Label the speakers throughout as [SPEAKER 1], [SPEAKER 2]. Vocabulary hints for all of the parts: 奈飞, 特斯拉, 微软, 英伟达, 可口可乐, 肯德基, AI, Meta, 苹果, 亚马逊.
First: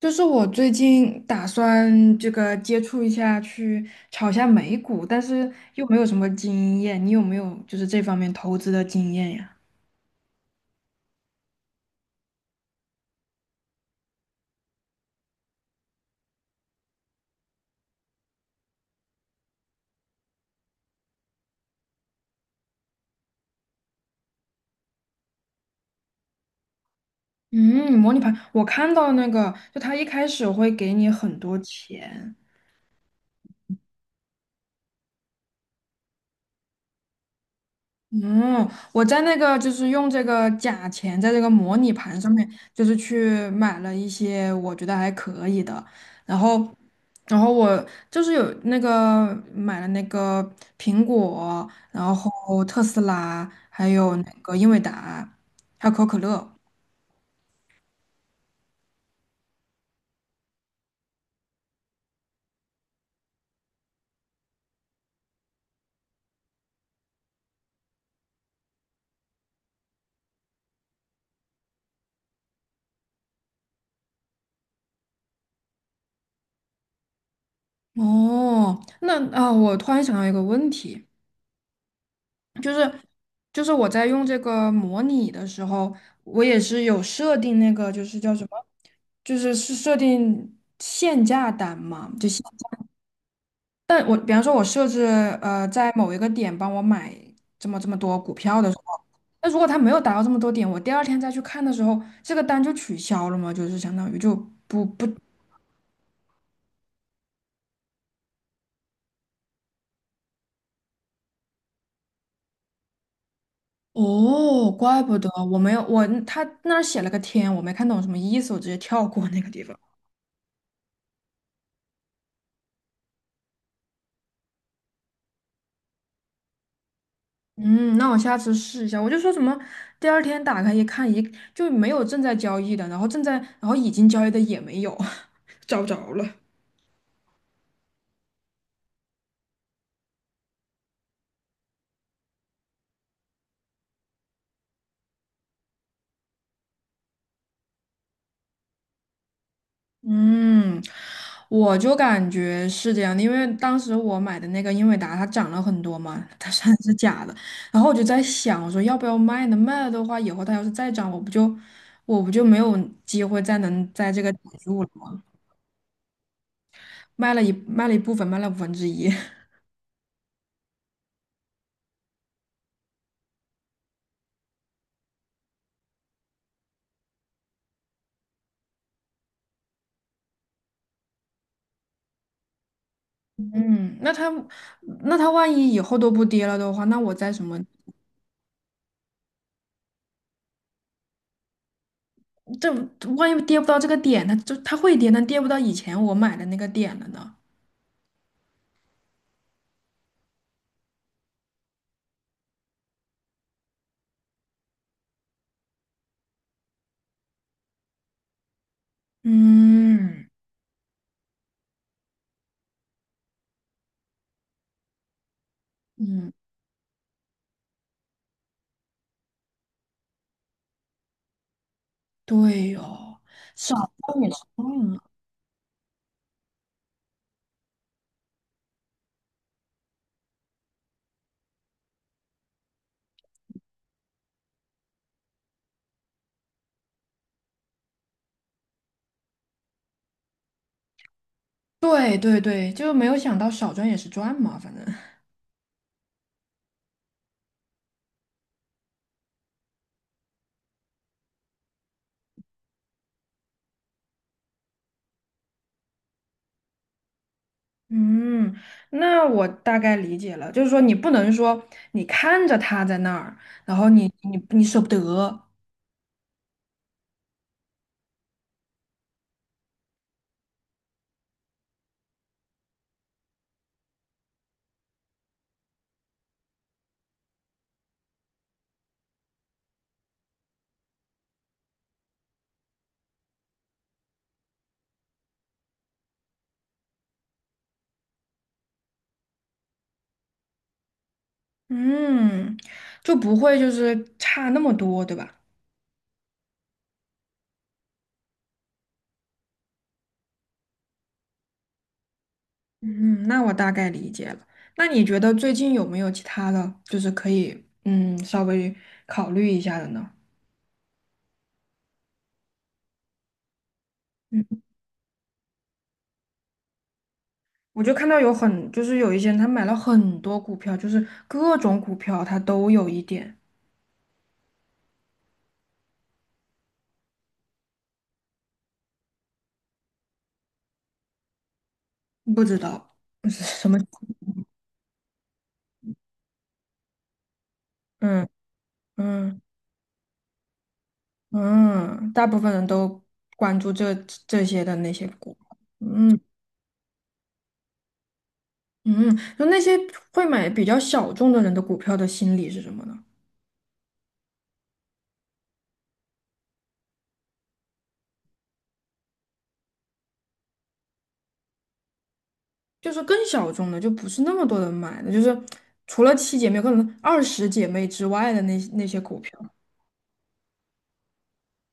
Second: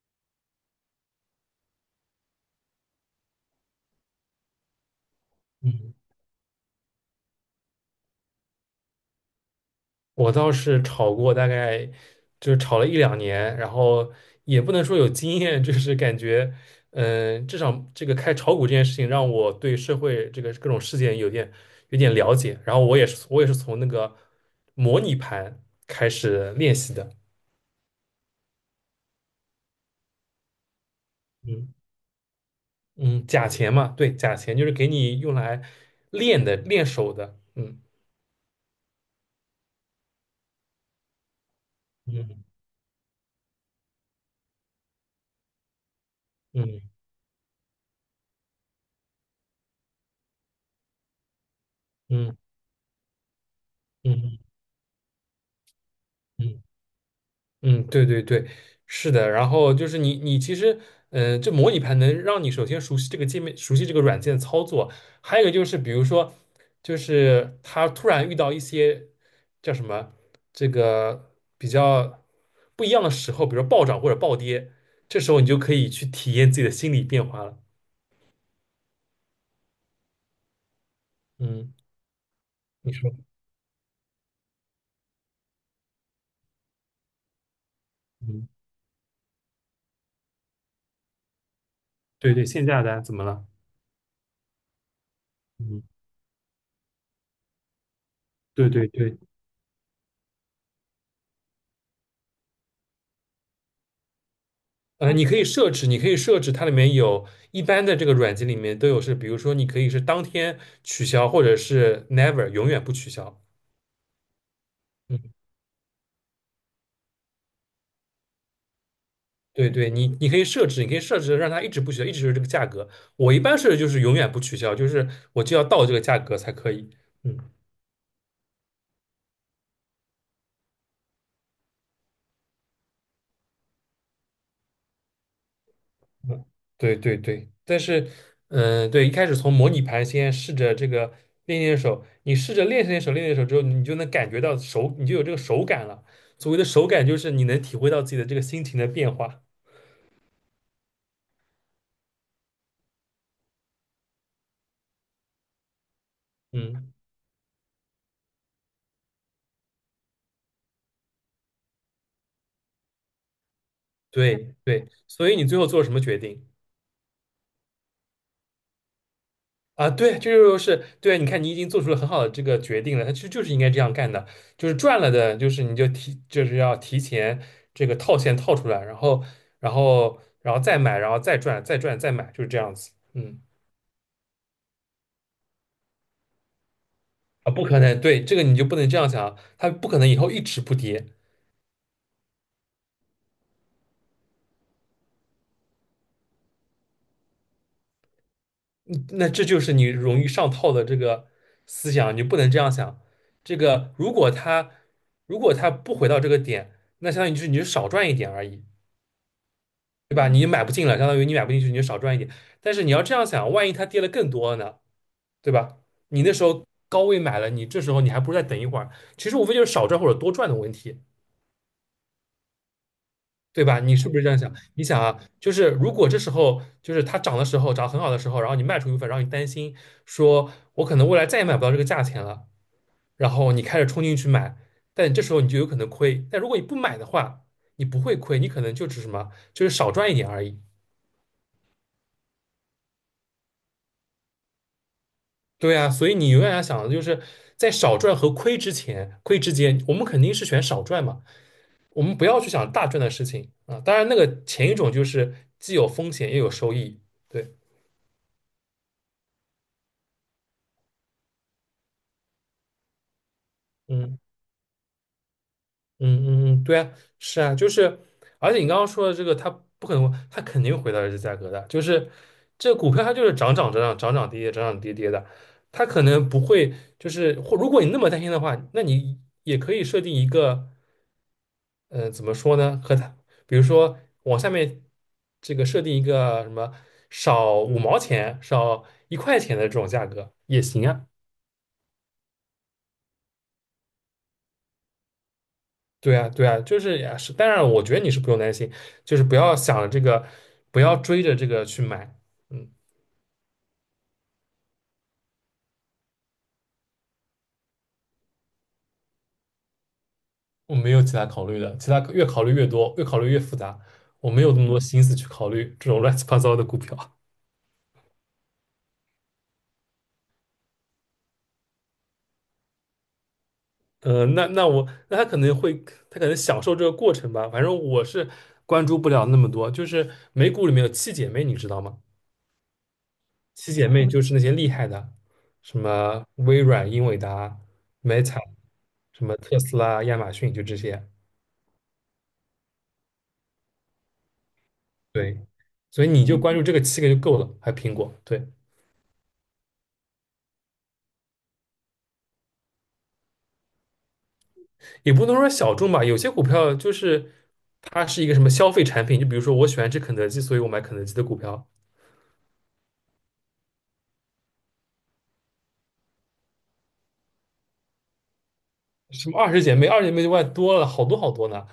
[SPEAKER 1] 就是我最近打算这个接触一下，去炒一下美股，但是又
[SPEAKER 2] 嗯，
[SPEAKER 1] 没有什么经验。你有没有就是这方面投资的经验呀？
[SPEAKER 2] 我倒是炒过，大概就是炒了一两年，然后也不能说有经验，就是感觉，至少这个开炒股这件事情让我对社会这个各种事件有点了解。然后我也是从那个模拟盘开始练习的。
[SPEAKER 1] 嗯，模拟盘，我看到那个，就他一开始会给你很多
[SPEAKER 2] 嗯
[SPEAKER 1] 钱。
[SPEAKER 2] 嗯，假钱嘛，对，假钱就是给你用来练的，练手的。嗯
[SPEAKER 1] 嗯，我在那个就是用这个假钱在这个模拟盘上
[SPEAKER 2] 嗯
[SPEAKER 1] 面，就是去买了一些我觉得还可以的，然后，
[SPEAKER 2] 嗯
[SPEAKER 1] 然后我就是有那个买了那个苹果，然
[SPEAKER 2] 嗯
[SPEAKER 1] 后特斯拉，还
[SPEAKER 2] 嗯
[SPEAKER 1] 有那
[SPEAKER 2] 嗯。
[SPEAKER 1] 个英伟达，还有可口可乐。
[SPEAKER 2] 嗯嗯，对对对，是的。然后就是你其实，这模拟盘能让你首先熟悉这个界面，熟悉这个软件操作。还有一个就是，比如说，就是他突然遇到一些叫什么，这个比较不一样的时候，比如说暴涨或者暴跌，这时候你就可以去体验自己的心理变化了。
[SPEAKER 1] 哦，那啊，我突然想到一个问题，
[SPEAKER 2] 嗯，
[SPEAKER 1] 就
[SPEAKER 2] 你
[SPEAKER 1] 是
[SPEAKER 2] 说，
[SPEAKER 1] 就是我在用这个模拟的时候，我也是有设定那个就是叫什
[SPEAKER 2] 嗯，
[SPEAKER 1] 么，就是设定限价单嘛，
[SPEAKER 2] 对对，限价单怎么了？
[SPEAKER 1] 但我比方说我设置
[SPEAKER 2] 嗯，
[SPEAKER 1] 在某一个点帮我买这么多股票
[SPEAKER 2] 对
[SPEAKER 1] 的时
[SPEAKER 2] 对
[SPEAKER 1] 候，
[SPEAKER 2] 对。
[SPEAKER 1] 那如果它没有达到这么多点，我第二天再去看的时候，这个单就取消了嘛，就是相当于就不不。
[SPEAKER 2] 你可以设置，你可以设置它里面有一般的这个软件里面都有是，比如说你可以是当天取消，或者是 never 永远不取消。
[SPEAKER 1] 哦，怪不
[SPEAKER 2] 嗯，
[SPEAKER 1] 得我没有我他那儿写了个天，我没看懂什么意思，我直接跳过那个地
[SPEAKER 2] 对
[SPEAKER 1] 方。
[SPEAKER 2] 对，你可以设置，你可以设置让它一直不取消，一直是这个价格。我一般设置就是永远不取消，就是我就要到这个价格才可以。嗯。
[SPEAKER 1] 嗯，那我下次试一下。我就说什么，第二天打开一看，就没有正在交易的，然后正在，然后已经交易的也没有，找不着了。
[SPEAKER 2] 嗯，对对对，但是，对，一开始从模拟盘先试着这个练练手，你试着练练手，练练手之后，你就能感觉到手，你就有这个手感了。所谓的手感，就是你能体会到自己的这个心情的变化。
[SPEAKER 1] 嗯，我就感觉是这样的，因为当时我买的那个英伟达它涨了很多嘛，它虽然
[SPEAKER 2] 嗯，
[SPEAKER 1] 是假的，然后我就在想，我说要不要卖呢？卖了的话，以后它要是再涨，我不就没有机会再能在这个顶
[SPEAKER 2] 对
[SPEAKER 1] 住了
[SPEAKER 2] 对，
[SPEAKER 1] 吗？
[SPEAKER 2] 所以你最后做了什么决定？
[SPEAKER 1] 卖了一部分，卖了1/5。
[SPEAKER 2] 啊，对，这就是对。你看，你已经做出了很好的这个决定了，他实就是应该这样干的，就是赚了的，就是你就提，就是要提前这个套现套出来，然后再买，然后再赚，再赚，再买，就是这样子。嗯，
[SPEAKER 1] 嗯，那他万一以后都不跌了的话，那我在什
[SPEAKER 2] 啊，
[SPEAKER 1] 么？
[SPEAKER 2] 不可能，对，这个你就不能这样想啊，它不可能以后一直不跌，
[SPEAKER 1] 这万一跌不到这个点，它会跌，但跌不到以前我买的那个点了呢？
[SPEAKER 2] 嗯那这就是你容易上套的这个思想，你就不能这样想。这个如果它不回到这个点，那相当于就是你就少赚一点而已。对
[SPEAKER 1] 嗯
[SPEAKER 2] 吧？你买不进了，相当于你买不进去，你就少赚一点。但是你要这样想，万一它跌了更多呢，对吧？你
[SPEAKER 1] 嗯，
[SPEAKER 2] 那时候高位买了，你这时候你还不如再等一会儿。其实无非就是少赚或者多赚的问题，
[SPEAKER 1] 对哦，
[SPEAKER 2] 对
[SPEAKER 1] 少
[SPEAKER 2] 吧？你是不
[SPEAKER 1] 赚
[SPEAKER 2] 是
[SPEAKER 1] 也
[SPEAKER 2] 这
[SPEAKER 1] 是
[SPEAKER 2] 样想？
[SPEAKER 1] 赚
[SPEAKER 2] 你想
[SPEAKER 1] 啊。
[SPEAKER 2] 啊，就是如果这时候就是它涨的时候，涨得很好的时候，然后你卖出一部分，然后你担心说，我可能未来再也买不到这个价钱了，然后你开始冲进去买，但这时候你就有可能亏。但如果你不买的话，你不会亏，你可能就只是什么，就是少赚一点而已。
[SPEAKER 1] 对对对，就没有想到少赚也是赚嘛，反正。
[SPEAKER 2] 对啊，所以你永远要想的就是在少赚和亏之前，亏之间，我们肯定是选少赚嘛，我们不要去想大赚的事情啊。当然，那个前一种就是既有风险也有收益。对，
[SPEAKER 1] 嗯，那我大概理解了，就是说你不能说你看着它在那儿，然后你
[SPEAKER 2] 嗯
[SPEAKER 1] 你你舍不得，
[SPEAKER 2] 嗯嗯嗯，对啊，是啊，就是，而且你刚刚说的这个，它不可能，它肯定回到这个价格的，就是这股票它就是涨涨涨涨涨涨跌跌涨涨跌跌的，它可能不会就是，或如果你那么担心的话，那你也可以设定一个。怎么说呢？和他，比如说往下面这个设定一个什么少5毛钱、少1块钱的这种价格也行啊。
[SPEAKER 1] 嗯，就不会就是差那么多，对吧？
[SPEAKER 2] 对啊，对啊，就是呀，是。当然，我觉得你是不用担心，就是不要想这个，不要追着这个去买。嗯，
[SPEAKER 1] 嗯，那我大概理解了。那你觉得最近有没有其他的，就是可以稍微考虑一下的呢？
[SPEAKER 2] 我没有其他考虑的，其他越考虑越多，越考虑越复杂，我没有那么多心思去考虑这种乱七八糟的股票。
[SPEAKER 1] 我就看到就是有一些人他买了很多股票，就是各种股票他都有一点，
[SPEAKER 2] 那他可能会，他可能享受这个过程吧。反正我是关注不了那么多。就是美股里面有七姐妹，你知道吗？
[SPEAKER 1] 不知道是什
[SPEAKER 2] 七
[SPEAKER 1] 么
[SPEAKER 2] 姐妹 就是那些厉害的，什么微软、英伟达、
[SPEAKER 1] 嗯
[SPEAKER 2] Meta，什么
[SPEAKER 1] 嗯
[SPEAKER 2] 特斯拉、亚马逊，就这些。
[SPEAKER 1] 嗯，大部分人都关注这些的那些股。
[SPEAKER 2] 对，所以
[SPEAKER 1] 嗯
[SPEAKER 2] 你就关注这个七个就够了。还有苹果，对，
[SPEAKER 1] 嗯，就那些会买比较小众的人的股票的心理是什么呢？
[SPEAKER 2] 也不能说小众吧。有些股票就是它是一个什么消费产品，就比如说我喜欢吃肯德基，所以我买肯德基的股票；
[SPEAKER 1] 就是更小众的，就不是那么多人买的，就是除了七姐妹，可能二十姐妹之外的那些股
[SPEAKER 2] 什
[SPEAKER 1] 票。
[SPEAKER 2] 么二十姐妹，二十姐妹就外多了好多好多呢。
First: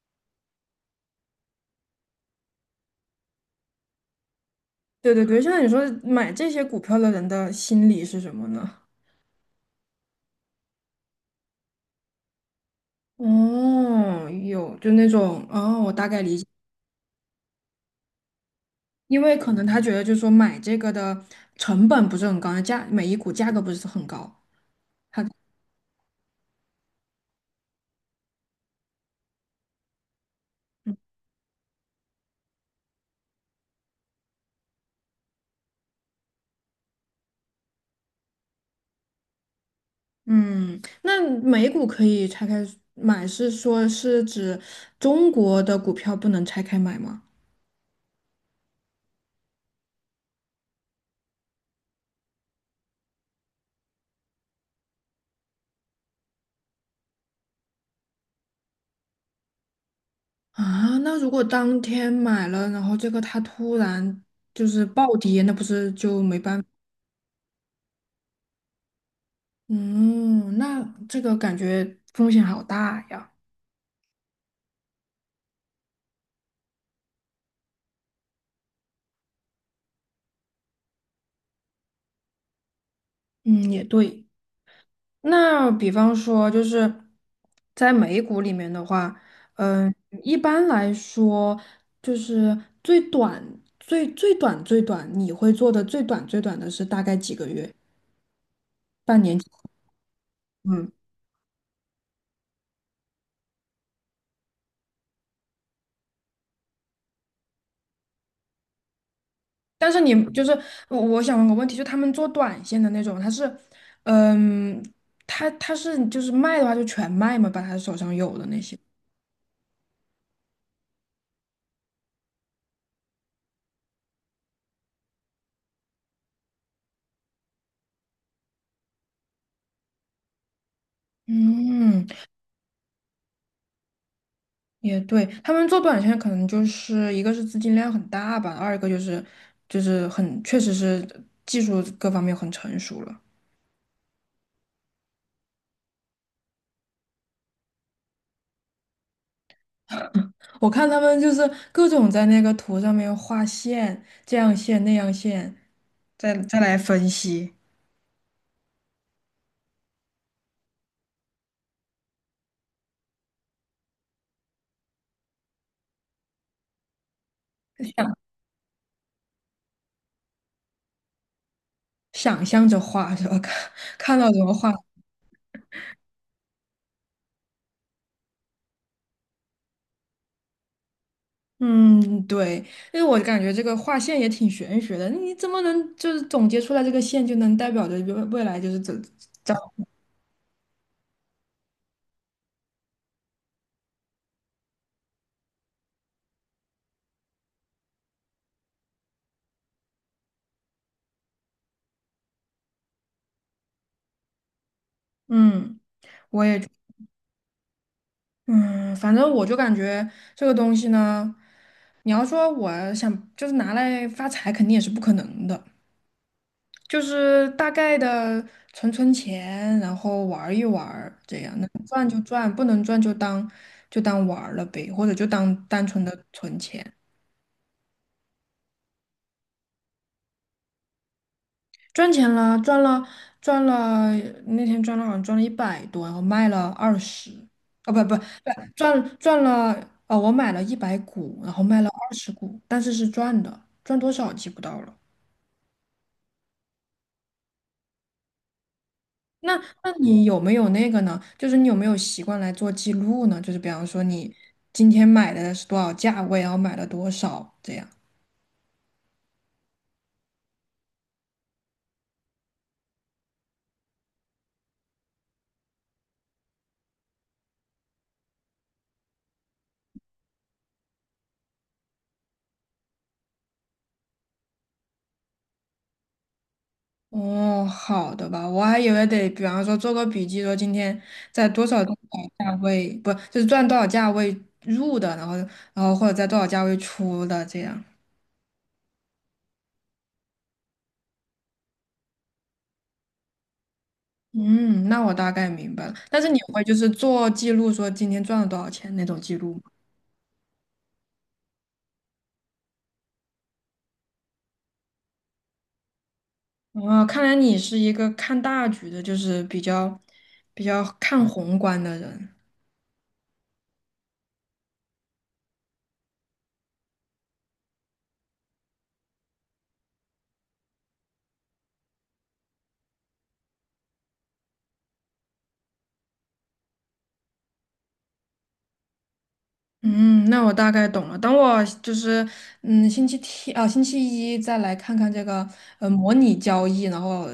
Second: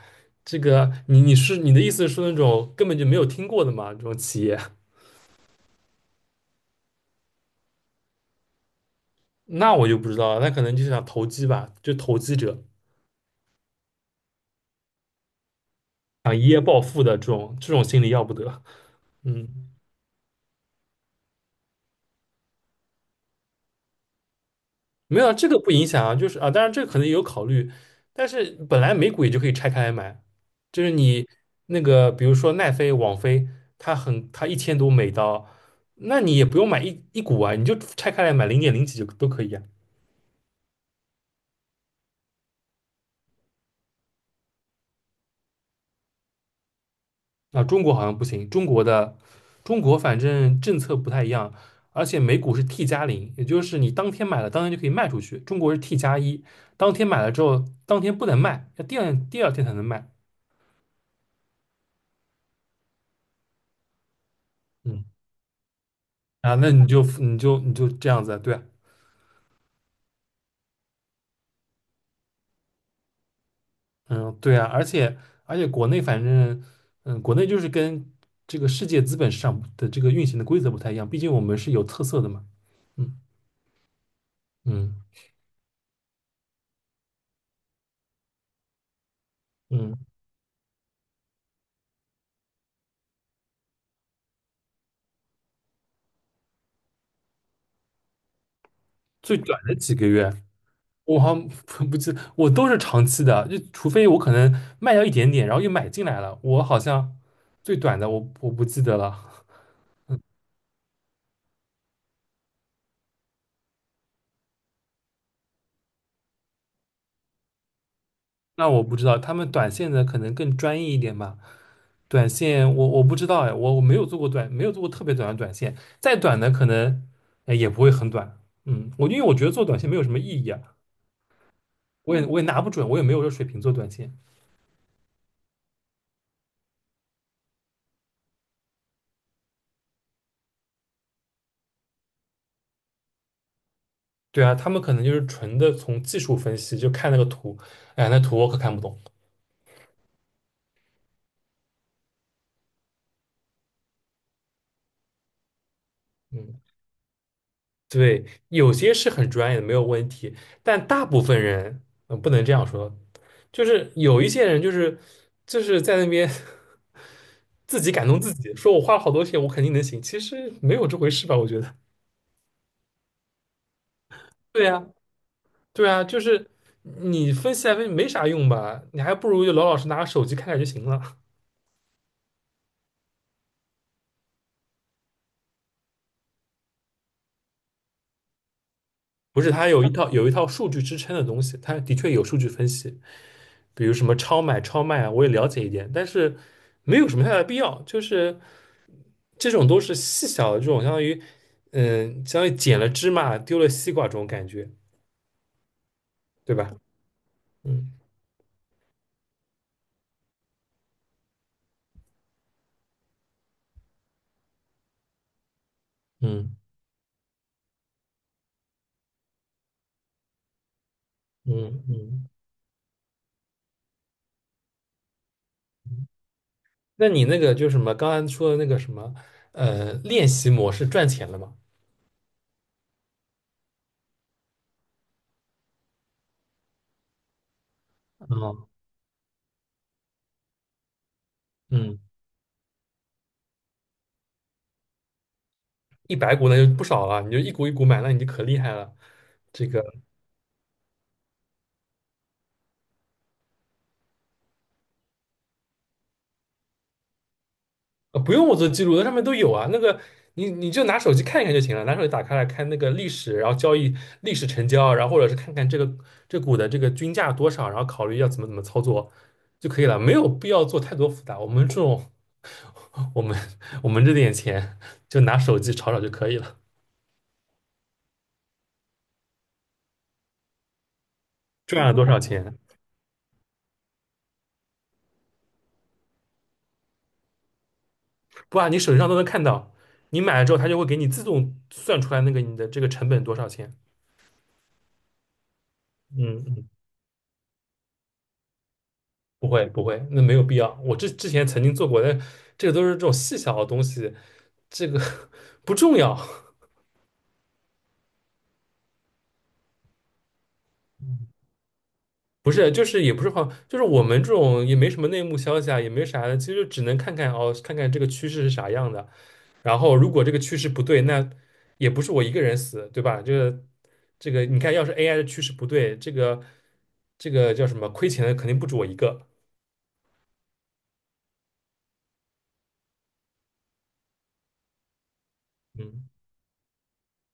[SPEAKER 2] 这个你的意思是那种根本就没有听过的嘛？这种企业，
[SPEAKER 1] 对对对，现在你说买这些股票的人的心理是什么呢？
[SPEAKER 2] 那我就不知道了，那可能就是想投机吧，就投机者
[SPEAKER 1] 哦，有，就那种，哦，我大概
[SPEAKER 2] 啊，
[SPEAKER 1] 理解，
[SPEAKER 2] 一夜暴富的这种这种心理要不得。
[SPEAKER 1] 因为可能
[SPEAKER 2] 嗯，
[SPEAKER 1] 他觉得就是说买这个的成本不是很高，每一股价格不是很高。
[SPEAKER 2] 没有啊，这个不影响啊，就是啊，当然这个可能也有考虑，但是本来美股也就可以拆开来买，就是你那个比如说奈飞、网飞，它很它1000多美刀，那你也不用买一股啊，你就拆开来买零点零几就都可以啊。
[SPEAKER 1] 嗯，那每股可以拆开买，是说是指中国的股票不能拆开买吗？
[SPEAKER 2] 啊，中国好像不行，中国反正政策不太一样，而且美股是 T+0，也就是你当天买了，当天就可以卖出去。中国是 T+1，当天买了之后，当天不能卖，要第二天才能卖。
[SPEAKER 1] 啊，那如果当天买了，然后这个它突然就是
[SPEAKER 2] 嗯，
[SPEAKER 1] 暴跌，那不是就没
[SPEAKER 2] 啊，
[SPEAKER 1] 办法？
[SPEAKER 2] 那你就这样子啊，对啊，
[SPEAKER 1] 嗯，那这个感觉风险好大呀。
[SPEAKER 2] 嗯，对啊，而且国内反正，国内就是跟这个世界资本市场的这个运行的规则不太一样，毕竟我们是有特色的嘛。嗯
[SPEAKER 1] 嗯，也对。
[SPEAKER 2] 嗯
[SPEAKER 1] 那比方说，就是在美股里面的话，嗯，
[SPEAKER 2] 嗯，
[SPEAKER 1] 一般来说，就是最短，你会做的最短的是大概几个月？半
[SPEAKER 2] 最
[SPEAKER 1] 年？
[SPEAKER 2] 短的几个月。
[SPEAKER 1] 嗯。
[SPEAKER 2] 我好像不记，我都是长期的，就除非我可能卖掉一点点，然后又买进来了，我好像最短的我不记得了。
[SPEAKER 1] 但是你就是我，想问个问题，就他们做短线的那种，嗯，他是就是卖的话就全卖嘛，把他手上有的那
[SPEAKER 2] 那
[SPEAKER 1] 些。
[SPEAKER 2] 我不知道，他们短线的可能更专业一点吧。短线我不知道哎，我没有做过短，没有做过特别短的短线，再短的可能哎也不会很短。嗯，我因为我觉得做短线没有什么意义啊，
[SPEAKER 1] 嗯，
[SPEAKER 2] 我也拿不准，我也没有这水平做短线。
[SPEAKER 1] 也对，他们做短线可能就是一个是资金量很大吧，二一个就是很确实是技术各方面很成熟了。
[SPEAKER 2] 对啊，他们可能就是纯的从技术分析，就看那个图，哎，那图我可看不懂。
[SPEAKER 1] 我看他们就是各种在那个图上面画线，这样线那样线，再再
[SPEAKER 2] 嗯。
[SPEAKER 1] 来分析，
[SPEAKER 2] 对，有些是很专业的，没有问题，但大部分人，嗯，不能这样说，就是有一些人，就是在那边 自己感
[SPEAKER 1] 想
[SPEAKER 2] 动自己，说我花了好多钱，我肯定能行，其实没有这回事吧？我觉得。
[SPEAKER 1] 想象着画 是吧？看到什 么
[SPEAKER 2] 对
[SPEAKER 1] 画。
[SPEAKER 2] 呀，对啊，就是你分析来分析没啥用吧？你还不如就老老实拿个手机看看就行了。
[SPEAKER 1] 嗯，对，因为我感觉这个画线也挺玄学的，你怎么能就是总结出来这个线就能代表着未来就是怎
[SPEAKER 2] 不是，
[SPEAKER 1] 怎？
[SPEAKER 2] 它有一套数据支撑的东西，它的确有数据分析，比如什么超买、超卖啊，我也了解一点，但是没有什么太大的必要，就是。这种都是细小的这种，相当于，嗯，相当于捡了芝麻丢了西瓜这种感觉，
[SPEAKER 1] 嗯，我
[SPEAKER 2] 对
[SPEAKER 1] 也觉
[SPEAKER 2] 吧？嗯
[SPEAKER 1] 嗯，反正我就感觉这个东西呢，你要说我想就是拿来发财，肯定也是不可能的，
[SPEAKER 2] 嗯
[SPEAKER 1] 就是大概的存钱，然后玩儿一玩儿这样能
[SPEAKER 2] 嗯
[SPEAKER 1] 赚就
[SPEAKER 2] 嗯。
[SPEAKER 1] 赚，不能赚就当玩儿了呗，或者就当单纯的存钱。
[SPEAKER 2] 那你那个就是什么，刚才说的那个什么，练习模式赚钱了吗？
[SPEAKER 1] 赚钱了，赚了赚了，那天赚了好像赚了100多，然后卖了二十，哦，不不，
[SPEAKER 2] 嗯
[SPEAKER 1] 赚了，哦我买了100股，然后卖了
[SPEAKER 2] 嗯，
[SPEAKER 1] 20股，但是是赚的，赚多少记不到了。
[SPEAKER 2] 100股那就不少了，你就一股一股买，那你就可厉害了。
[SPEAKER 1] 那
[SPEAKER 2] 这个。
[SPEAKER 1] 那你有没有那个呢？就是你有没有习惯来做记录呢？就是比方说你今天买的是多少价位，然后买了多少这样。
[SPEAKER 2] 不用我做记录，那上面都有啊。那个你就拿手机看一看就行了，拿手机打开来看那个历史，然后交易历史成交，然后或者是看看这个这股的这个均价多少，然后考虑要怎么操作就可以了，没有必要做太多复杂。我们我们这点钱就拿手机炒炒就可以了，
[SPEAKER 1] 哦，好的吧，我还以为得，比方说做个笔记，说今天在多少
[SPEAKER 2] 赚了
[SPEAKER 1] 多
[SPEAKER 2] 多少
[SPEAKER 1] 少价
[SPEAKER 2] 钱，
[SPEAKER 1] 位，不，就是赚多少价位入的，然后或者在多少价位出的这样。
[SPEAKER 2] 不啊，你手机上都能看到，你买了之后它就会给你自动算出来那个你的这个成本多少钱。
[SPEAKER 1] 嗯，那我大概明白了。但是你会
[SPEAKER 2] 嗯，
[SPEAKER 1] 就是做记录，说今天赚了多少钱那种记
[SPEAKER 2] 不
[SPEAKER 1] 录吗？
[SPEAKER 2] 会不会，那没有必要。我之前曾经做过，但这个都是这种细小的东西，这个 不重要。
[SPEAKER 1] 哦，看来你是一个看大局的，就是比较看宏观的人。
[SPEAKER 2] 不是，就是也不是话，就是我们这种也没什么内幕消息啊，也没啥的，其实就只能看看哦，看看这个趋势是啥样的。然后如果这个趋势不对，那也不是我一个人死，对吧？这个，你看，要是 AI 的趋势不对，这个叫什么亏钱的肯定不止我一个。
[SPEAKER 1] 嗯，那我大概懂了。等我就是星期天啊，星期一再来看看这个
[SPEAKER 2] 嗯，
[SPEAKER 1] 模拟交易，然后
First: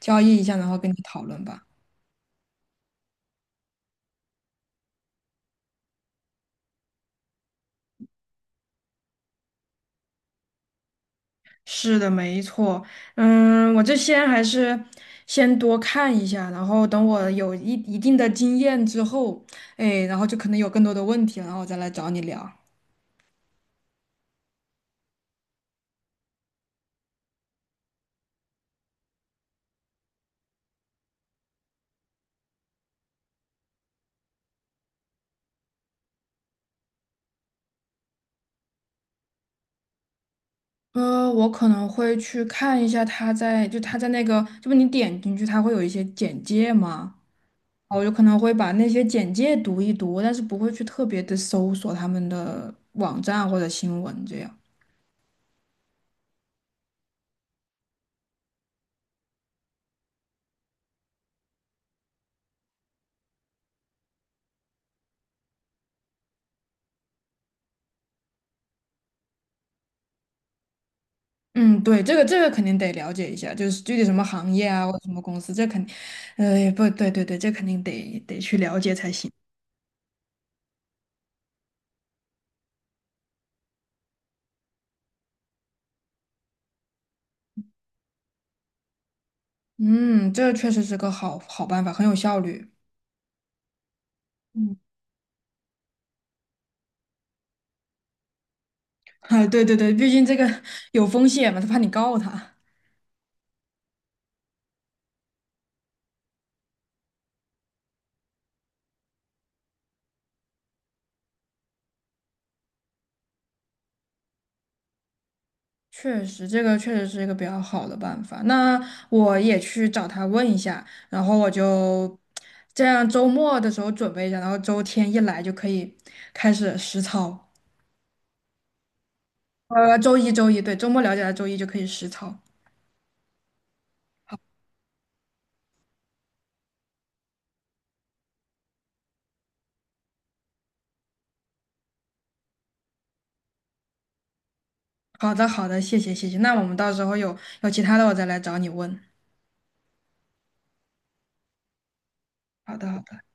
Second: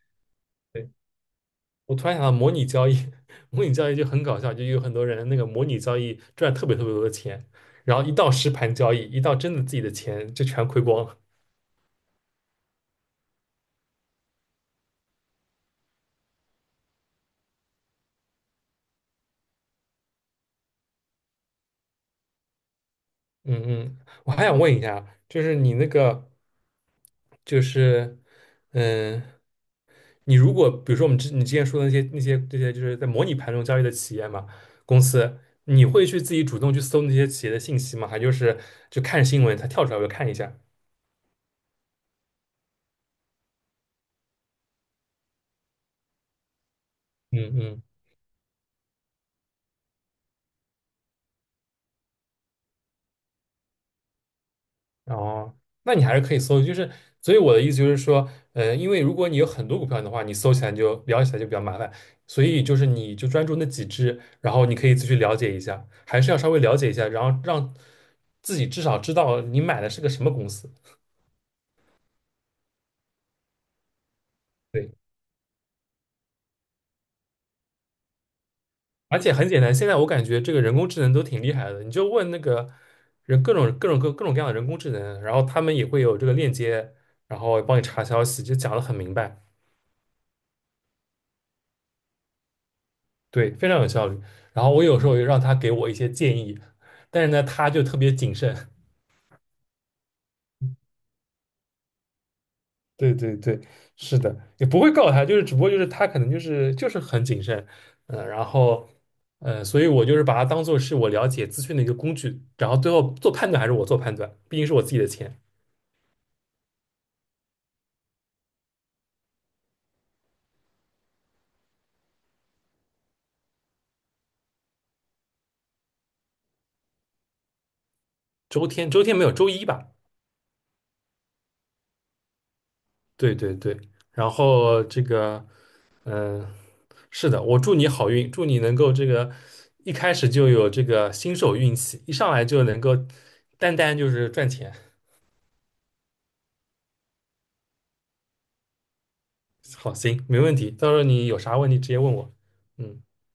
[SPEAKER 1] 交易一下，然后跟
[SPEAKER 2] 对。
[SPEAKER 1] 你讨论吧。
[SPEAKER 2] 我突然想到模拟交易，模拟交易就很搞笑，就有很多人那个模拟交易赚特别特别多的钱，然后一到实盘交易，一到真的自己的钱就全亏光了。
[SPEAKER 1] 是的，没错。嗯，我这先还是先多看一下，然后等我有一定的经验之后，哎，然后就可能有更多的问题了然后我再来找你聊。
[SPEAKER 2] 嗯嗯，我还想问一下，就是你那个，就是嗯，你如果比如说我们之你之前说的那些这些就是在模拟盘中交易的企业嘛，公司，你会去自己主动去搜那些企业的信息吗？还就是就看新闻它跳出来我就看一下？
[SPEAKER 1] 我可能会去看一下他在，就他在那个，就不你点进去，他会有一些简介吗？
[SPEAKER 2] 嗯嗯，
[SPEAKER 1] 哦我就可能会把那些简介读一读，但是不会去特别的搜索他们的网站或者新闻这样。
[SPEAKER 2] 哦，那你还是可以搜，就是所以我的意思就是说，因为如果你有很多股票的话，你搜起来就聊起来就比较麻烦，所以就是你就专注那几只，然后你可以自己去了解一下，还是要稍微了解一下，然后让自己至少知道你买的是个什么公司。
[SPEAKER 1] 嗯，对，这个肯定得了解一下，就是具体什么行业啊，或
[SPEAKER 2] 对，
[SPEAKER 1] 者什么公司，这肯定，不对，对对，这肯定得去了解才
[SPEAKER 2] 而
[SPEAKER 1] 行。
[SPEAKER 2] 且很简单，现在我感觉这个人工智能都挺厉害的，你就问那个人各种各样的人工智能，然后他们也会有这个链接，然后帮你查消息，就讲得很明白。
[SPEAKER 1] 嗯，这确实是个好办法，很有效率。
[SPEAKER 2] 对，非常有效率。然后
[SPEAKER 1] 嗯，
[SPEAKER 2] 我有时候也让他给我一些建议，但是呢，他就特别谨慎。
[SPEAKER 1] 啊，对对对，毕竟这个有风险嘛，他怕你告他。
[SPEAKER 2] 对对对，是的，也不会告他，就是只不过就是他可能就是很谨慎，然后所以我就是把它当做是我了解资讯的一个工具，然后最后做判断还是我做判断，毕竟是我自己的钱。
[SPEAKER 1] 确实，这个确实是一个比较好的办法。那我也去找他问一下，然后我就这样周末的时候准备一下，然后周天一来就可以开始实操。
[SPEAKER 2] 周天没有周一吧？
[SPEAKER 1] 周一，对，周末了解了，周一就可以实操。
[SPEAKER 2] 对对对，然后这个，嗯、是的，我祝你好运，祝你能够这个一开始就有这个新手运气，一上来就能够单单就是赚钱。
[SPEAKER 1] 好的，好的，谢谢，谢谢。那我们到时候有其他的，我再来找你问。
[SPEAKER 2] 好，行，没问题，到时候你有啥问题直接问我。
[SPEAKER 1] 好的，好
[SPEAKER 2] 嗯。
[SPEAKER 1] 的。